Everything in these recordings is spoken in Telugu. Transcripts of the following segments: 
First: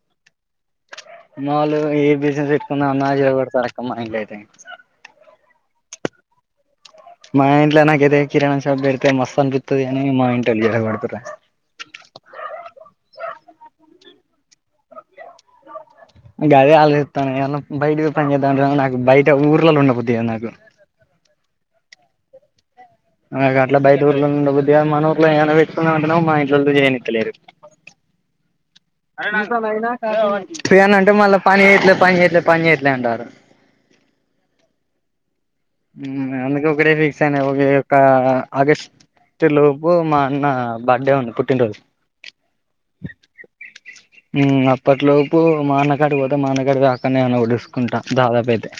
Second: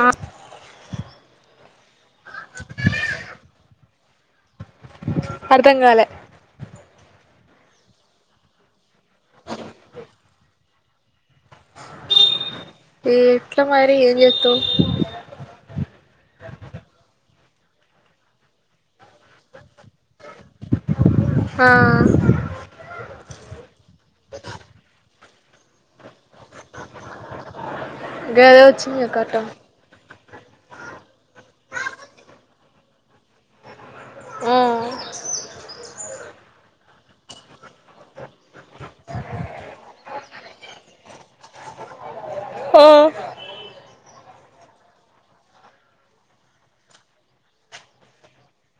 ఆ మా వోళ్ళు ఏ బిజినెస్ ఎట్టుకుందమన్నా చెడకొడుతారక్క మా ఇంట్లో అయితే అర్ధం కాలే మా ఇంట్ల నాకైతే కిరణంషప్ బెడితే మస్త్ అనిపిత్తది గని మా ఇంట్లో ల్ చేడగొడుతుర్రు ఏ ఎట్లా మరి ఏం చేత్తావ్ గదే ఆలోసిత్తాన నేను బయట పోయి పని చేేద్దాం మంటేనో నాకు బయట ఊర్లలో ఉండబుద్ది కాదు నాకు ఆ నాకట్లా బయటూర్ల ఉండబుద్ధిగాద్ మనూర్ల ఏమైన వెట్టుకుందామంటేనేమే మా ఇంట్లోళ్ళు చేయనిత్తలేరు గదే వచ్చిందిగా కతం ఇంకోనైనా ఏదన్న అంటే మళ్ళా పని చేయట్లే పని చేయట్లే పని చేయట్లే అంటాళ్ళు మ్ మ్ అందుకే ఒకటే ఫిక్స్ అయినా ఈ ఒక ఆగస్ట్ స్ట్ లోపు మా అన్న బర్త్డే ఉంది పుట్టినరోజు ఒ మ్ అప్పట్లోపు మా అన్న కడికి పోత మాఆన్నకాడికి పోయి అక్కన్నే ఏదన్న ఒకటి చూసుకుంటా దాదాపైతే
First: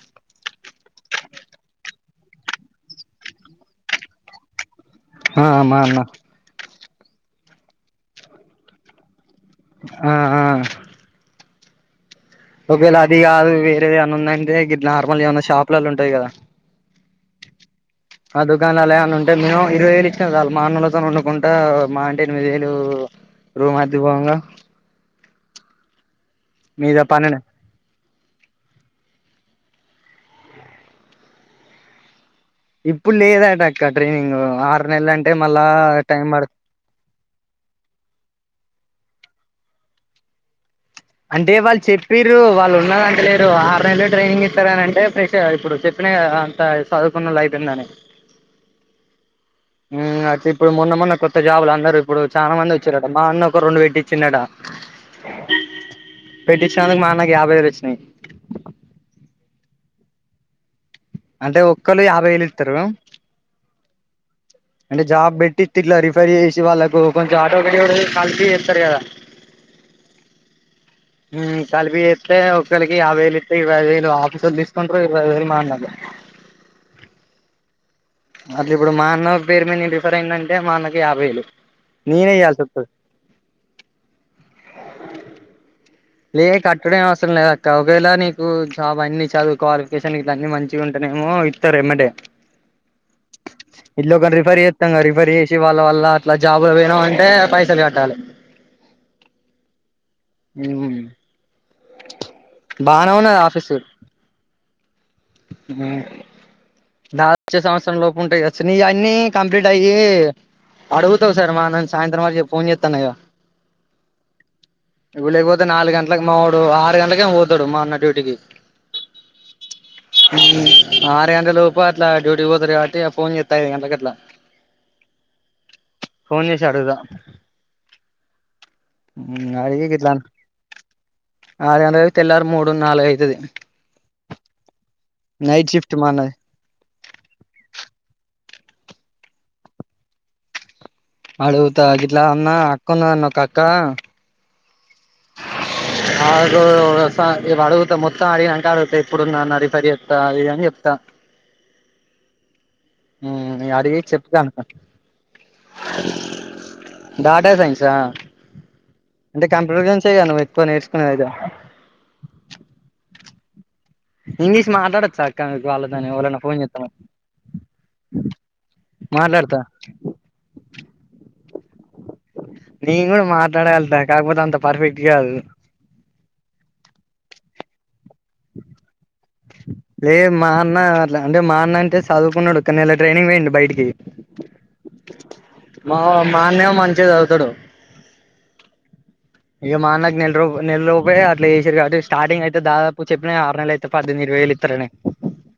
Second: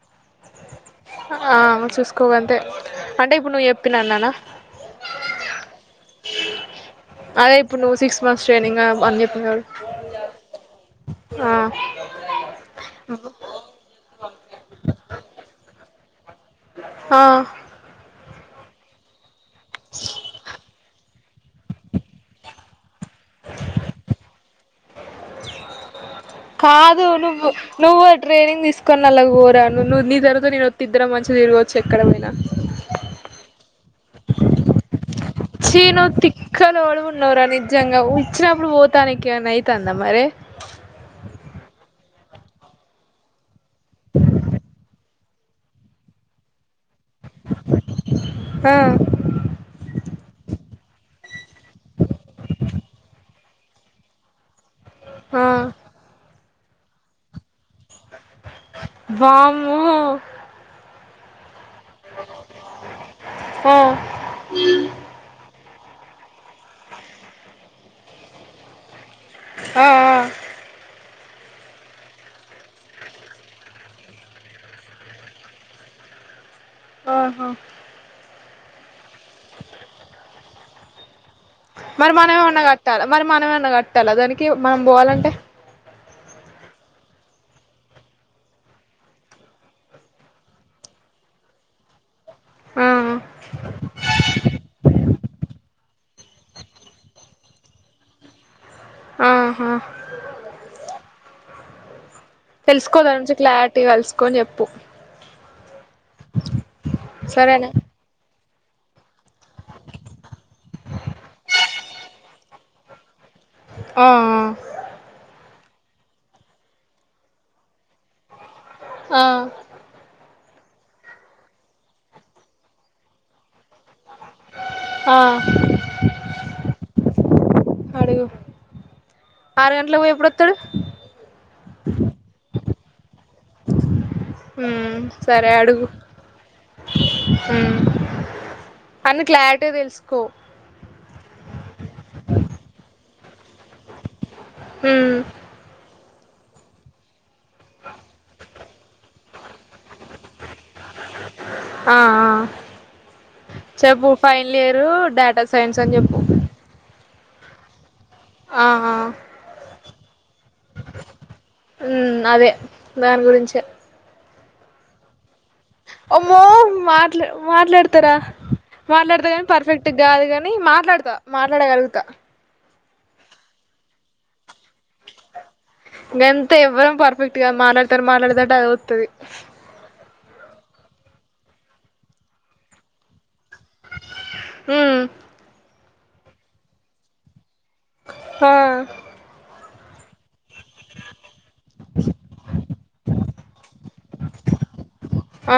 ఆ అవును చూసుకో గంతే అంటే ఇప్పుడు నువ్ ఎప్పినన్నానా ఆ ఆ మా అన్న అదే ఇప్పుడు నువ్ సిక్స్ మంత్స్ ట్రైనింగా అన్ జెప్పినవ్ ఆ ఆ ఆ ఒకవేళ అది కాదు వేరే ఏవైనా ఉందంటే నార్మల్ యి ఏమైన షాప్లల్లో ఉంటాయి కదా హా ఆ దుకాణాలలో ఏవన్న ఉంటే మినిమం ఇరవై వేలు ఇచ్చినా చాలు మా అన్నలతో వండుకుంటా మహా అంటే ఎనిమిది వేలు రూమ్ అద్దె పోంగా మీద కాదు పన్నెండు నువ్వు నువ్వు ఆ ట్రైనింగ్ తీసుకొని నల్లకు పోరా నువ్వు నీ తరువాత నేను వత్తే ఇద్దరం మంచిగా తిరగవచ్చు ఎక్కడపోయినా ఇప్పుడు లేదు అట అక్క ట్రైనింగు ఆరు నెలం ఛీ నువ్వు తిక్కలోడువున్నవురా నిజంగా వచ్చినప్పుడు పోతానికి ఎమన్నా అయితాందా మరి అంటే వాళ్ళు చెప్పి ర్రు వాళ్ళు ఉన్నదంటలేరు ఆర్ నెల్లు ట్రైనింగ్ ఇత్తరనంటే ఫ్రెష్ అ ఇప్పుడు చెప్పిన గదా చ చదువుకున్నోళ్లై అయిపోయిందని హా ఉమ్మ్ ఐతే ఇప్పుడు మొన్న మొన్న కొత్త జాబులందరు ఇప్పుడు చానా మందొచ్చిరట మా అన్న ఒక రెండు వెట్టిచ్చిండట ఆ పెట్టించినందుకు మా అన్నకి యాభై వేలు వచ్చినాయి వామ్మో అంటే ఒక్కళ్ళు యాభై ఏలు ఇత్తరు ఆ అంటే జాబ్ పెట్టి తిల్లా రిఫర్ చేసి వాళ్ళకు కొంచెం ఆటోమేటిగ్గా కలిసి చేత్తరు కదా ఆ అ ఉమ్ కలిపి జేత్తే ఒక్కళికి యాబై వేలిత్తే ఇరవైఐదు వేలు ఆఫీసోళ్ళు దీసుకుంటరు ఇరవై వేలు మా అన్నది ఆహా అట్ల ఇప్పుడు మా అన్నోళ్ళ పేరు మీద నేను రిఫర్ అయిదంటే మా అన్నకి యాభై ఏలు మరి మనం ఏమన్న కట్టాల మరి మనం ఏమన్న కట్టాల దానికి మనం పోవాలంటే లే కట్టుడే అవసరం లేదు అక్క ఒకవేళ నీకు జాబ్ అన్ని చదువుకోవాలి క్వాలిఫికేషన్ ఇదన్నీ మంచిగ ఉంటానేమో త్తరు ఎమ్మటే అ ఇట్లు ఒకర్ని రిఫర్ చేత్తామ్ గా రిఫర్ చేసి వాళ్ళ వల్ల అట్లా జాబు పోయినామంటే పైసలు కట్టాలి ఆహా హ్మ్ తెలుసుకో దాని గురించి క్లారిటీ అలుసుకోని చెప్పు హ్మ్ దాచ్చే సరేనా సంవత్సరం లోపు ఉంటాయిగా సో నీయి అన్నీ కంప్లీట్ అయ్యి అడుగుతా ఒకసారి మా అన్నను సాయంత్రం [unintelligible] ఫోన్ చేత్తాను ఇగ ఆ హా ఇప్పుడు లేకపోతే నాలుగంట్లకు మావోడు ఆరు గంటలకేమో వోతడు మా అన్న డ్యూటీకి హా హ్మ్ ఆరు గంటలలోపు అట్లా డ్యూటీకీ పోతరు కాబట్టి ఫోన్ చేత్తా ఐదు గంట్లకి అట్లా బ్లాంక్ ఆ ఫోన్ జేసి అడుగుదాం అడుగు ఆరు గంట్లకి పోయి ఎప్పుడొత్తడు ఆరుగంట్లది తెల్లారు మూడు నాలుగయితది హ్మ్ సరే అడుగు షిఫ్ట్ మా అన్నది హ్మ్ అన్ని క్లారిటీగా తెలుసుకో అడుగుత గిట్లా అన్నా అక్కున్నదన్న ఒక అక్కా ఉమ్ ఆగు ఒక సా ఇవడుగుత మొత్తం అడిగినంక అడుగుత ఇప్పుడుందన్న రిఫర్ జెత్త అది ఇది అని జెప్తా ఆ ఆ ఉమ్ అడిగి చెప్పు చెప్తా ఫైనల్ అనుకో ఇయరు డేటా సైన్స్ అని జెప్పు డాటా సైన్సా ఆ ఆ అంటే కంప్యూటర్ సైన్సేగద నువు ఎక్కువ నేర్సుకున్నదైతే ఉమ్ అదే దాని గురించే ఇంగ్లీష్ మాట్లాడొచ్చాక్ క్క మీకు వాళ్ళతోని ఎవలన్నా అమ్మో ఫోన్ చేత్తమా మాట్ల మాట్లాడతారా మాట్లాడతా గని పర్ఫెక్ట్ గాదు గని మాట్లాడతా మాట్లాడగలుగుత నేను గూడ మాట్లాడగళ్తా కాకపోతే అంత పర్ఫెక్ట్ కాదు గంతే ఎవ్వరం పర్ఫెక్ట్ గాద్ మాట్లాడ్తంటే మాట్లాడతాంటే అదే వొత్తది లేదు మా అన్న అట్ల అంటే మా అన్న అంటే సదువుకున్నడు ఒక నెల ట్రైనింగ్ పోయిండు బయటికి ఉమ్ మో మా మాన్నెమో మంచిగ చదువుతడు హా ఇగ మా అన్నకి నెల రోప్ నెల లోపే అట్ల చేసిర్రు కాబట్టి స్టార్టింగ్ అయితే దాదాప్ ఇప్పు చెప్పినగా ఆర్ నెలయితే పద్దేమ్ది ఇరవై వేలిత్తరని ఆ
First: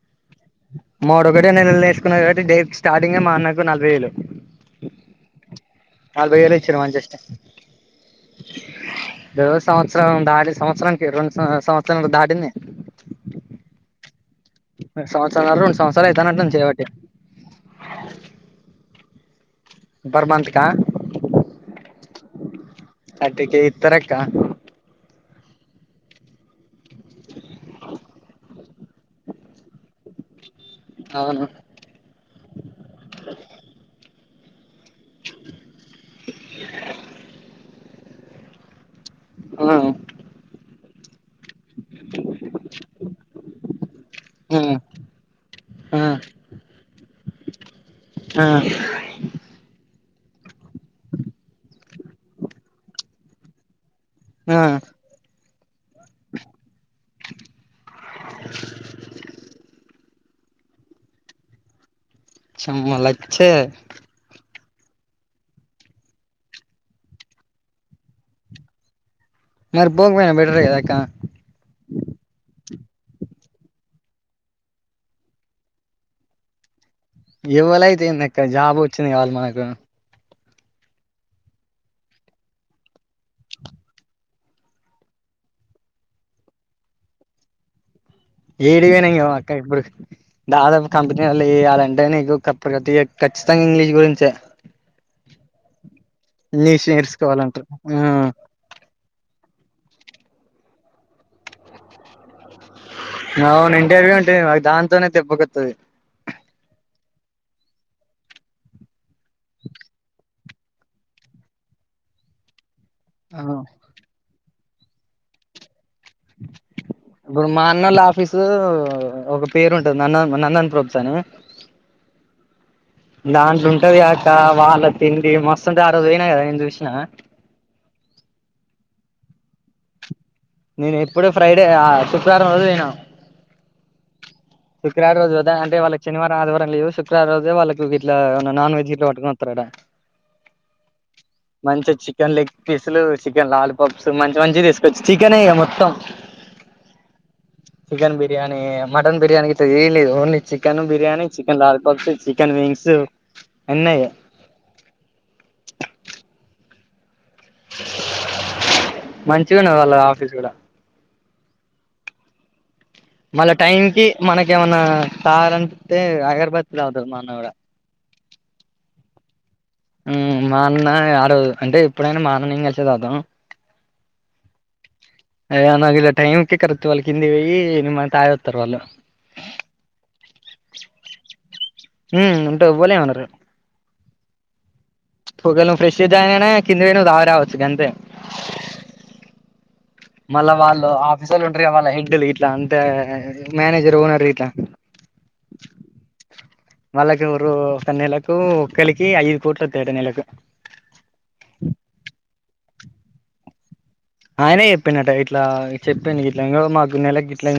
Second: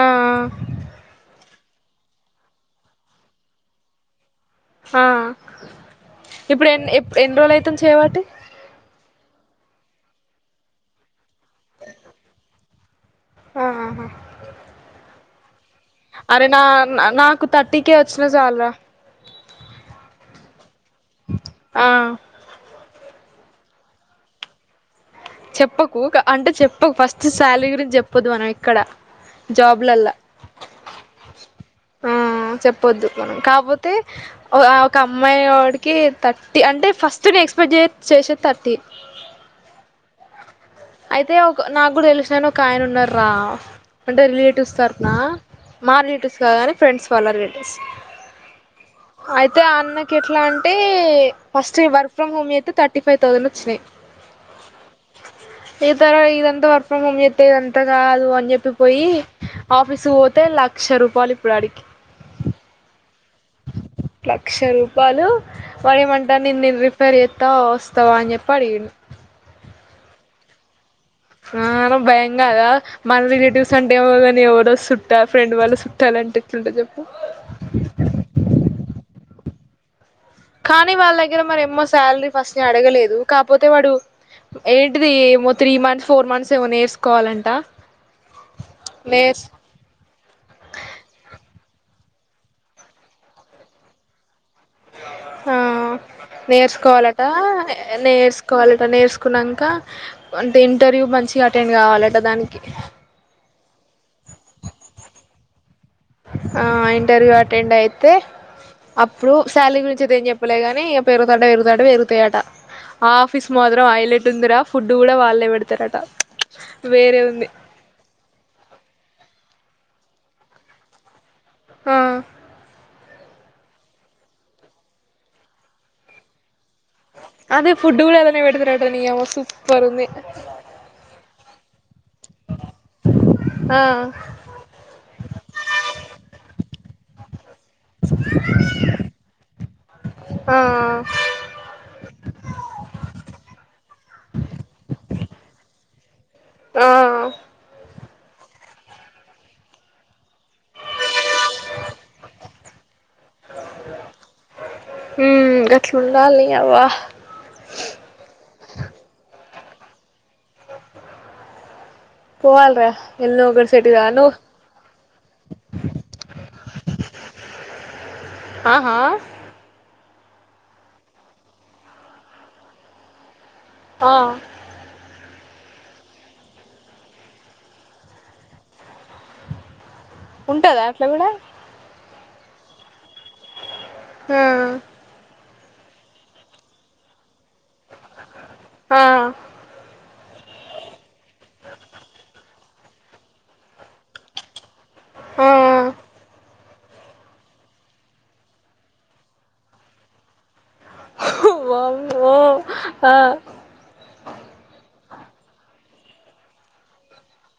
మావోడ్ ఒక్కటే నెలనీర్సుకున్నడు కబట్టి డేట్ స్టార్టింగే మా నాన్నకు నలభైవేలు హా ఇప్పుడు ఎన్ ఎప్ ఎన్ని రోజులు అయితుంది చేయబట్టి ఓ సంవత్సరం దాటి సంవత్సరనికి రెండు సంవత్స్ ఆ సంవత్సరం నర దాటింది ఆ హా సంవత్సరం నర రొండు సంవత్స్ అరే నా న నాకు థర్టీ కేే ఒచ్చినా సాల్రా పర్ మంత్ కా ఆ థర్టీ కె ఇత్తరక్క చెప్పకు క అంటే చెప్పకు ఫస్ట్ శాలరీ గురించి చెప్పోద్దు మనం ఎక్కడ జాబ్లల్ల అవును ఆ ఆ చెప్పొద్దు మనం కాపోతే ఒ ఆ ఒక అమ్మాయి వోడి కి థర్టీ అంటే ఫస్ట్ నేను ఎక్స్పెక్ట్ జే చేసేది థర్టీ ఆ అయితే ఒక నాగ్గుడ తెలిసినాయన ఒకాయన ఉన్నడ్ రా అంటే రిలేటివ్స్ తరుపున మా ఆ రిలేటివ్స్ గాని ఫ్రెండ్స్ వాళ్ళ రిలేటివ్స్ ఆ అయితే ఆ అన్నకెట్లా అంటే ఫస్ట్ ఈ వర్క్ ఫ్రమ్ హోమ్ జేత్తె థర్టీ ఫైవ్ థౌసండ్ ఒచ్చినయ్ ఆ ఇ తద ఇదంత వర్క్ ఫ్రమ్ హోమ్ జేత్తే ఇదంతా గాదు అని జెప్పి పోయి ఆఫీసుకు పోతే లక్ష రూపాలిప్పుడు ఆడికి చంమ్మ లక్ చే లక్ష రూపాలు వాడేమంటామ్డు నిన్ నెన్ రిఫర్ జెత్తా వస్తావ అని చెప్పి అడిగిన్ మరి పోకపోయినవ్ బెటరే కదా అక్క ఆ నక్ భయం గాదా మన రిలేటివ్స్ అంటే ఏమో గనీ ఎవడో సుట్టాల్ ఫ్రెండ్ వాళ్ళు సుట్టాలంటే ఎట్లుంటది జెప్పు ఎవ్వలైతేందక్క జాబ్ వచ్చింది గావాలి మనకు కానీ వాళ్ళ దగ్గర మరే ఎమ్మో శాలరీ ఫస్ట్ అడగలేదు కాపోతే వాడు ఏంటిది ఏమో త్రీ మంత్స్ ఫోర్ మంత్స్ ఏమో నేర్చుకోవాలంట ఏడికి పోయిన ఇయ్యావా నేర్స్ అక్క ఇప్పుడు దాదాపు కంపెనీ వాళ్ళ చేయాలంటే నీకు కాప్ ఖచ్చితంగా ఇంగ్లీష్ గురించే ఆ ఇంగ్లీష్ నెర్సుకోవాలట నేర్చుకోవాలంటారు నెర్సు కోవాలట నేర్సుకున్నంక అంటే ఇంటర్వ్యూ మంచిగా అటెండ్ కావాలట దానికి అవును ఇంటర్వ్యూ ఉంటది మాకు దాంతోనే దెప్పగొత్తది ఆ ఇంటర్వ్యూ అటెండ్ అయితే అప్పుడు శాలరీ గురించి దేం చెప్ చెప్పలేగానీ ఇగా పెరుగుతాంటే పెరుగుతాంటే పెరుగుతయట ఆ ఆఫీస్ మాత్రం ఐలెట్ ఉందిరా ఫుడ్ కూడా వాళ్ళే పెడతారట వేరే ఇప్పుడు ఉంది మా నోళ్ళ ఆఫీసు ఒక పేరు ఉంటది న నన్ నన్ నందన్ ప్రూఫ్స్ అని ఆ దాంట్లో ఉంటది కాక వాళ్ళ తిండి మస్తుంటది ఆ రోజు పోయినా కదా నేను చూసినా అదే ఫుడ్ కూడా అల్లనే పెడతారట నీ అవ్వ సూపర్ ఉంది నేను ఇప్పుడే ఫ్రైడే ఆ శుక్రవారం రోజు పోయినా ఆ శుక్రవారం రోజు పోదమంటే వాళ్ళకు శనివారం ఆదివారం లీవ్స్ శుక్రవారం రోజుమో వాళ్లకు గిట్ల నాన్ వెజ్ గిట్ల పట్టుకోని వత్తారట ఆ మంచి చికెన్ లెగ్ పీసులు చికెన్ లాలీపాప్స్ మంచి మంచి తీసుకోచ్చి చికెనే మొత్తం ఆ చికెన్ బిర్యానీ మటన్ బిర్యానీ గిట్ల ఏంలేదు only chicken biryani chicken lollipops chicken wings అన్ని అయ్యే హు గట్లు ఉండాలి అవ్వ మంచిగున్నది వాళ్ళ ఆఫీస్ కూడా పోవాల్రా ఎల్లో ఒకటి సెట్ కా ను ఏమన్నా తాగాలనిపిత్తే అగర్బత్తి తాగుతాడు మా అన్న కూడా ఆహా హు మా అన్న ఆ రోజు అంటే ఎప్పుడైనా మా అన్న నేను కలిసే తాగుతాం ఆ అయ్య నాకి ఇలా టైమ్ కి కరెక్ట్ ట్వెల్వ్ కి కిందికి పోయి నిమ్మా తాగి వత్తరు వాళ్ళు ఉంటదా అట్ల కూడా ఉ ఉంట ఏవ్వలు ఏమనరు హ ఒకవేళ ఫ్రేష్ జాయిన్ అయిన కిందికి పోయి నువ్వు తాగి రావచ్చు గంతే ఆ మళ్ళా వాళ్ళు ఆఫీసర్లు ఉంటర్ గా వాళ్ళ ఇంటిగెల్లి ఉంటారుగా గిట్లా అంటే మేనేజర్ ఓనర్ ఇట్లా ఆ ఆ వాళ్ళకు రో ఒక నెలకు ఒక్కలికి ఐదు పుట్లూ వత్తాయట ఒక్క నెలకు ఓహ్ వామ్మో ఆ ఆయనే చెప్పిండాట ఇట్లా చెప్పింది ఇట్ల ఇంగో మాకు నెలకి గిట్ల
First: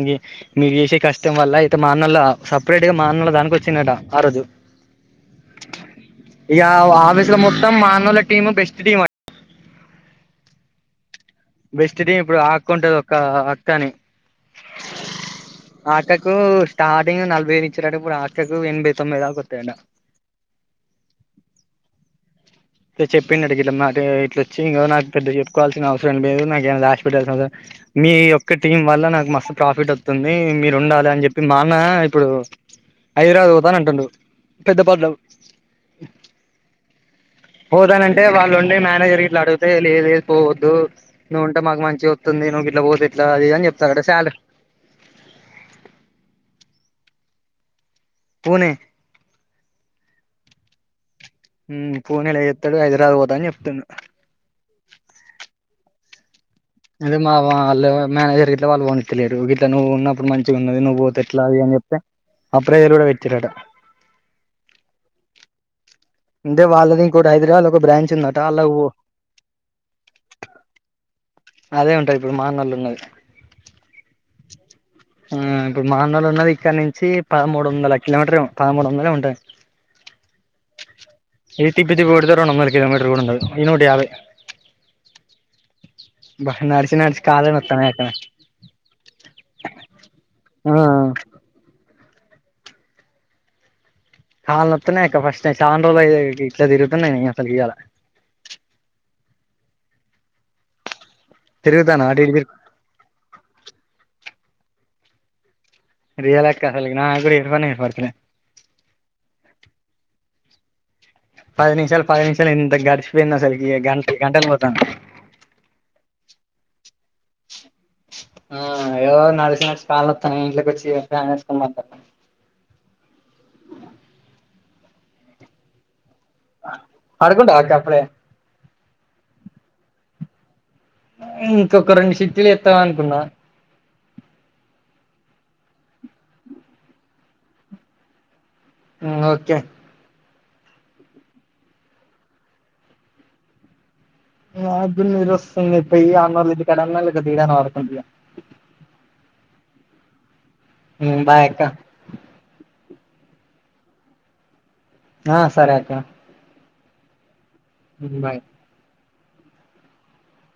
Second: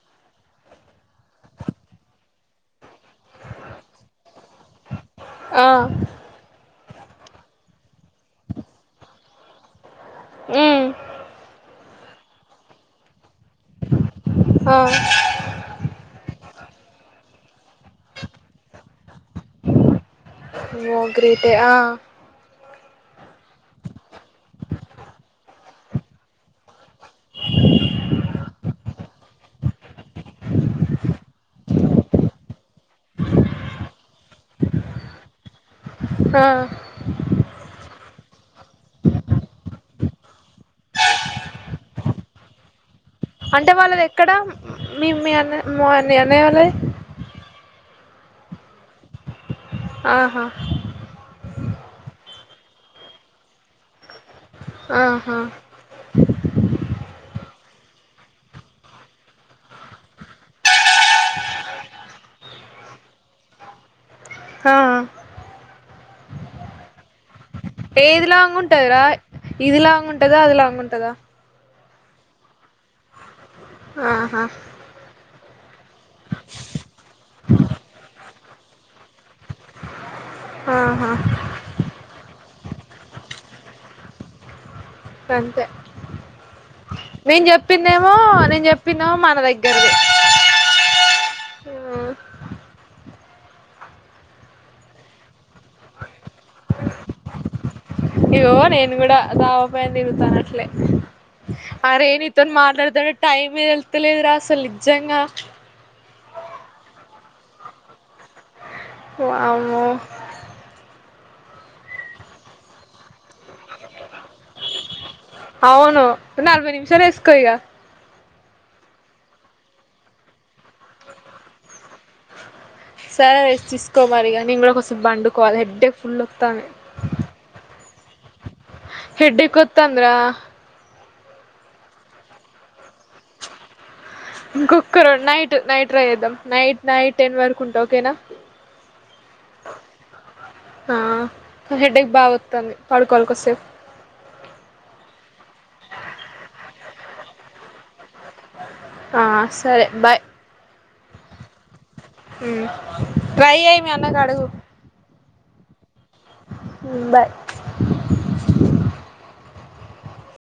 మీరు చేసే కష్టం వల్ల అయితే మా అన్నోళ్ల సపరేట్గా మా అన్నల దానికి వచ్చిండాట ఆ రోజు ఆ ఇక ఆఫీసు లో మొత్తం మా అన్నోళ్ళ టీం బెస్ట్ టీం. ఊ. బెస్ట్ డే ఇప్పుడు ఆక్ కుంటది ఒక అక్క అని. ఆ అక్కకు స్టార్టింగ్ నలభై దు ఇచ్చినట ఇప్పుడు ఆటకు ఎనభై తొంభై దాకా వత్తయట. మో గ్రేటే ఆ. చెప్పిడు గిట్ల మాటే గిట్లొచ్చి ఇగో నాక్ పెద్ద చెప్పుకోవాల్సిన అవసరం అనిపియ్యదు నాకేమైనా రాస్. మీ యొక్క టీం వల్ల నాకు మస్తు ప్రాఫిట్ వస్. కొని మీరు ఉండాలి అని చెప్పి మాన్న ఇప్పుడు. హైదరాబాద్ పోవుతా అంటుండు పెద్ద పద్లవ్. ఆ. పోదానంటే వాళ్ళు ఉండే మేనేజర్ గిట్ల అడిగితే లేదులేదు పోవద్దు. నువ్వు ఉంటే మాక్ మంచి వస్తుంది నువ్వు గిట్ల పోతే ఎట్లా అది అని అంటే చెప్తార్ రట వాళ్ళది శ్యాల్. ఎక్కడ మీ మీ అన్నా మా అన్నయ్య వాళ్లది. పోనె. ఆహా. పూణేలో చెస్తడు హైదరాబాద్ పోతాడు అని చెప్తున్నా. ఆహా. అదే మా వాళ్ళు మేనేజర్ గిట్ల వాళ్ళు పోనిస్తలేరు గ నువ్వున్నప్పుడు మంచిగా ఉన్నది నువ్వు పోతే ఎట్లా అది అని చెప్తే. ఆ ప్రేయర్ [unintelligible] వచ్చటిటా. హ. అంటే వాళ్ళని కూడా హైదరాలు. ఏది లాంగ్ ఉంటదరా ఇది లాంగ్ ఉంటదా అది లాంగ్ ఉంటదా. నాదే ఉంటది ఇప్పుడు మా అన్నల్లు ఉన్నరుగా. ఆహా. హు ఇప్పుడు మా అన్నోళ్ళు ఉన్నారు ఇక్కడ నుంచి పదమూడు వందల కిలోమీటర్ ఏమో. పదముడు వందనే ఉంటాయి. ఆహా. ఈ తిప్పి తిప్పి కొడితే రెండు వందలు కిలోమీటర్లు కూడా ఉండదు ఈ నూటయాభై. అంతే నడిచి నడిచి నేను కాళ్ళే నొత్తన్నాయి అక్క చెప్పిందేమో నేను చెప్పందమో మన దగ్గరదే. ఆ. ఆ. కాళ్లు నొస్తున్నాయి అక్క చాలా రోజులైతాంది ఫస్ట్ అ ఇట్లా తిగుతున్నాయి అసలు ఇయాల. ఇగో నేను కూడా గావ్ పోయిన తిరుగుత అట్లే తిరుగుతాను అరే అటు ఇటు నీతోన్ తిరుగు మాట్లాడితే. టైం ఏ తెలుస్తలేదుర అస్సలు నిజంగా. రియల్ అక్క అసలు నాకు కూడా వినపన్నే వినపడతలే. వామ్మో. పది నిమిషాలు పది నిమిషాలు ఎంత గడిచి పోయిందా అసలకి గన్. అవును నలభై నిమిషాలు ఏస్కో ఈగ. ఎలాగో నడిచి నడిచి కాల నొస్తోంది ఇంట్లోకి వచ్చి ఫ్యాన్ వేసుకుని పడ్డ. సరే రెస్టు తీసుకో మరి ఇక నేను కొంచెంసేపు నేను కూడా పండుకోవాలి హెడేక్ ఫుల్ వస్తాంది. పడుకుంటావా అక్క అప్పుడే. హెడేక్ కొత్తంధ్ర. ఇంకొక రెండు చిట్టీలుఏద్దాం అనుకున్నా. ఇంకొక్కరు నైట్ నైట్ ట్రై చేద్దాం నైట్ నైట్ టెన్ వరకు ఉంటా ఓకేనా. హు ఓకే. ఆ హెడేక్ బాగా వత్తంది పడుకోవాల్ కాసేప్ నా గూడా నిద్ర వస్తాంది పోయి అన్నోళ్ళ ఇంటికాడన్న లేకపోతే ఇడైనా పడుకుంట ఇగ ఆ సరే బాయ్ మ్ బాయ్ అక్క ఉమ్ ట్రై చెయ్ మీ అన్నకు అడుగు ఆ సరే అక్కా ఉమ్ బాయ్ ఉమ్ బాయ్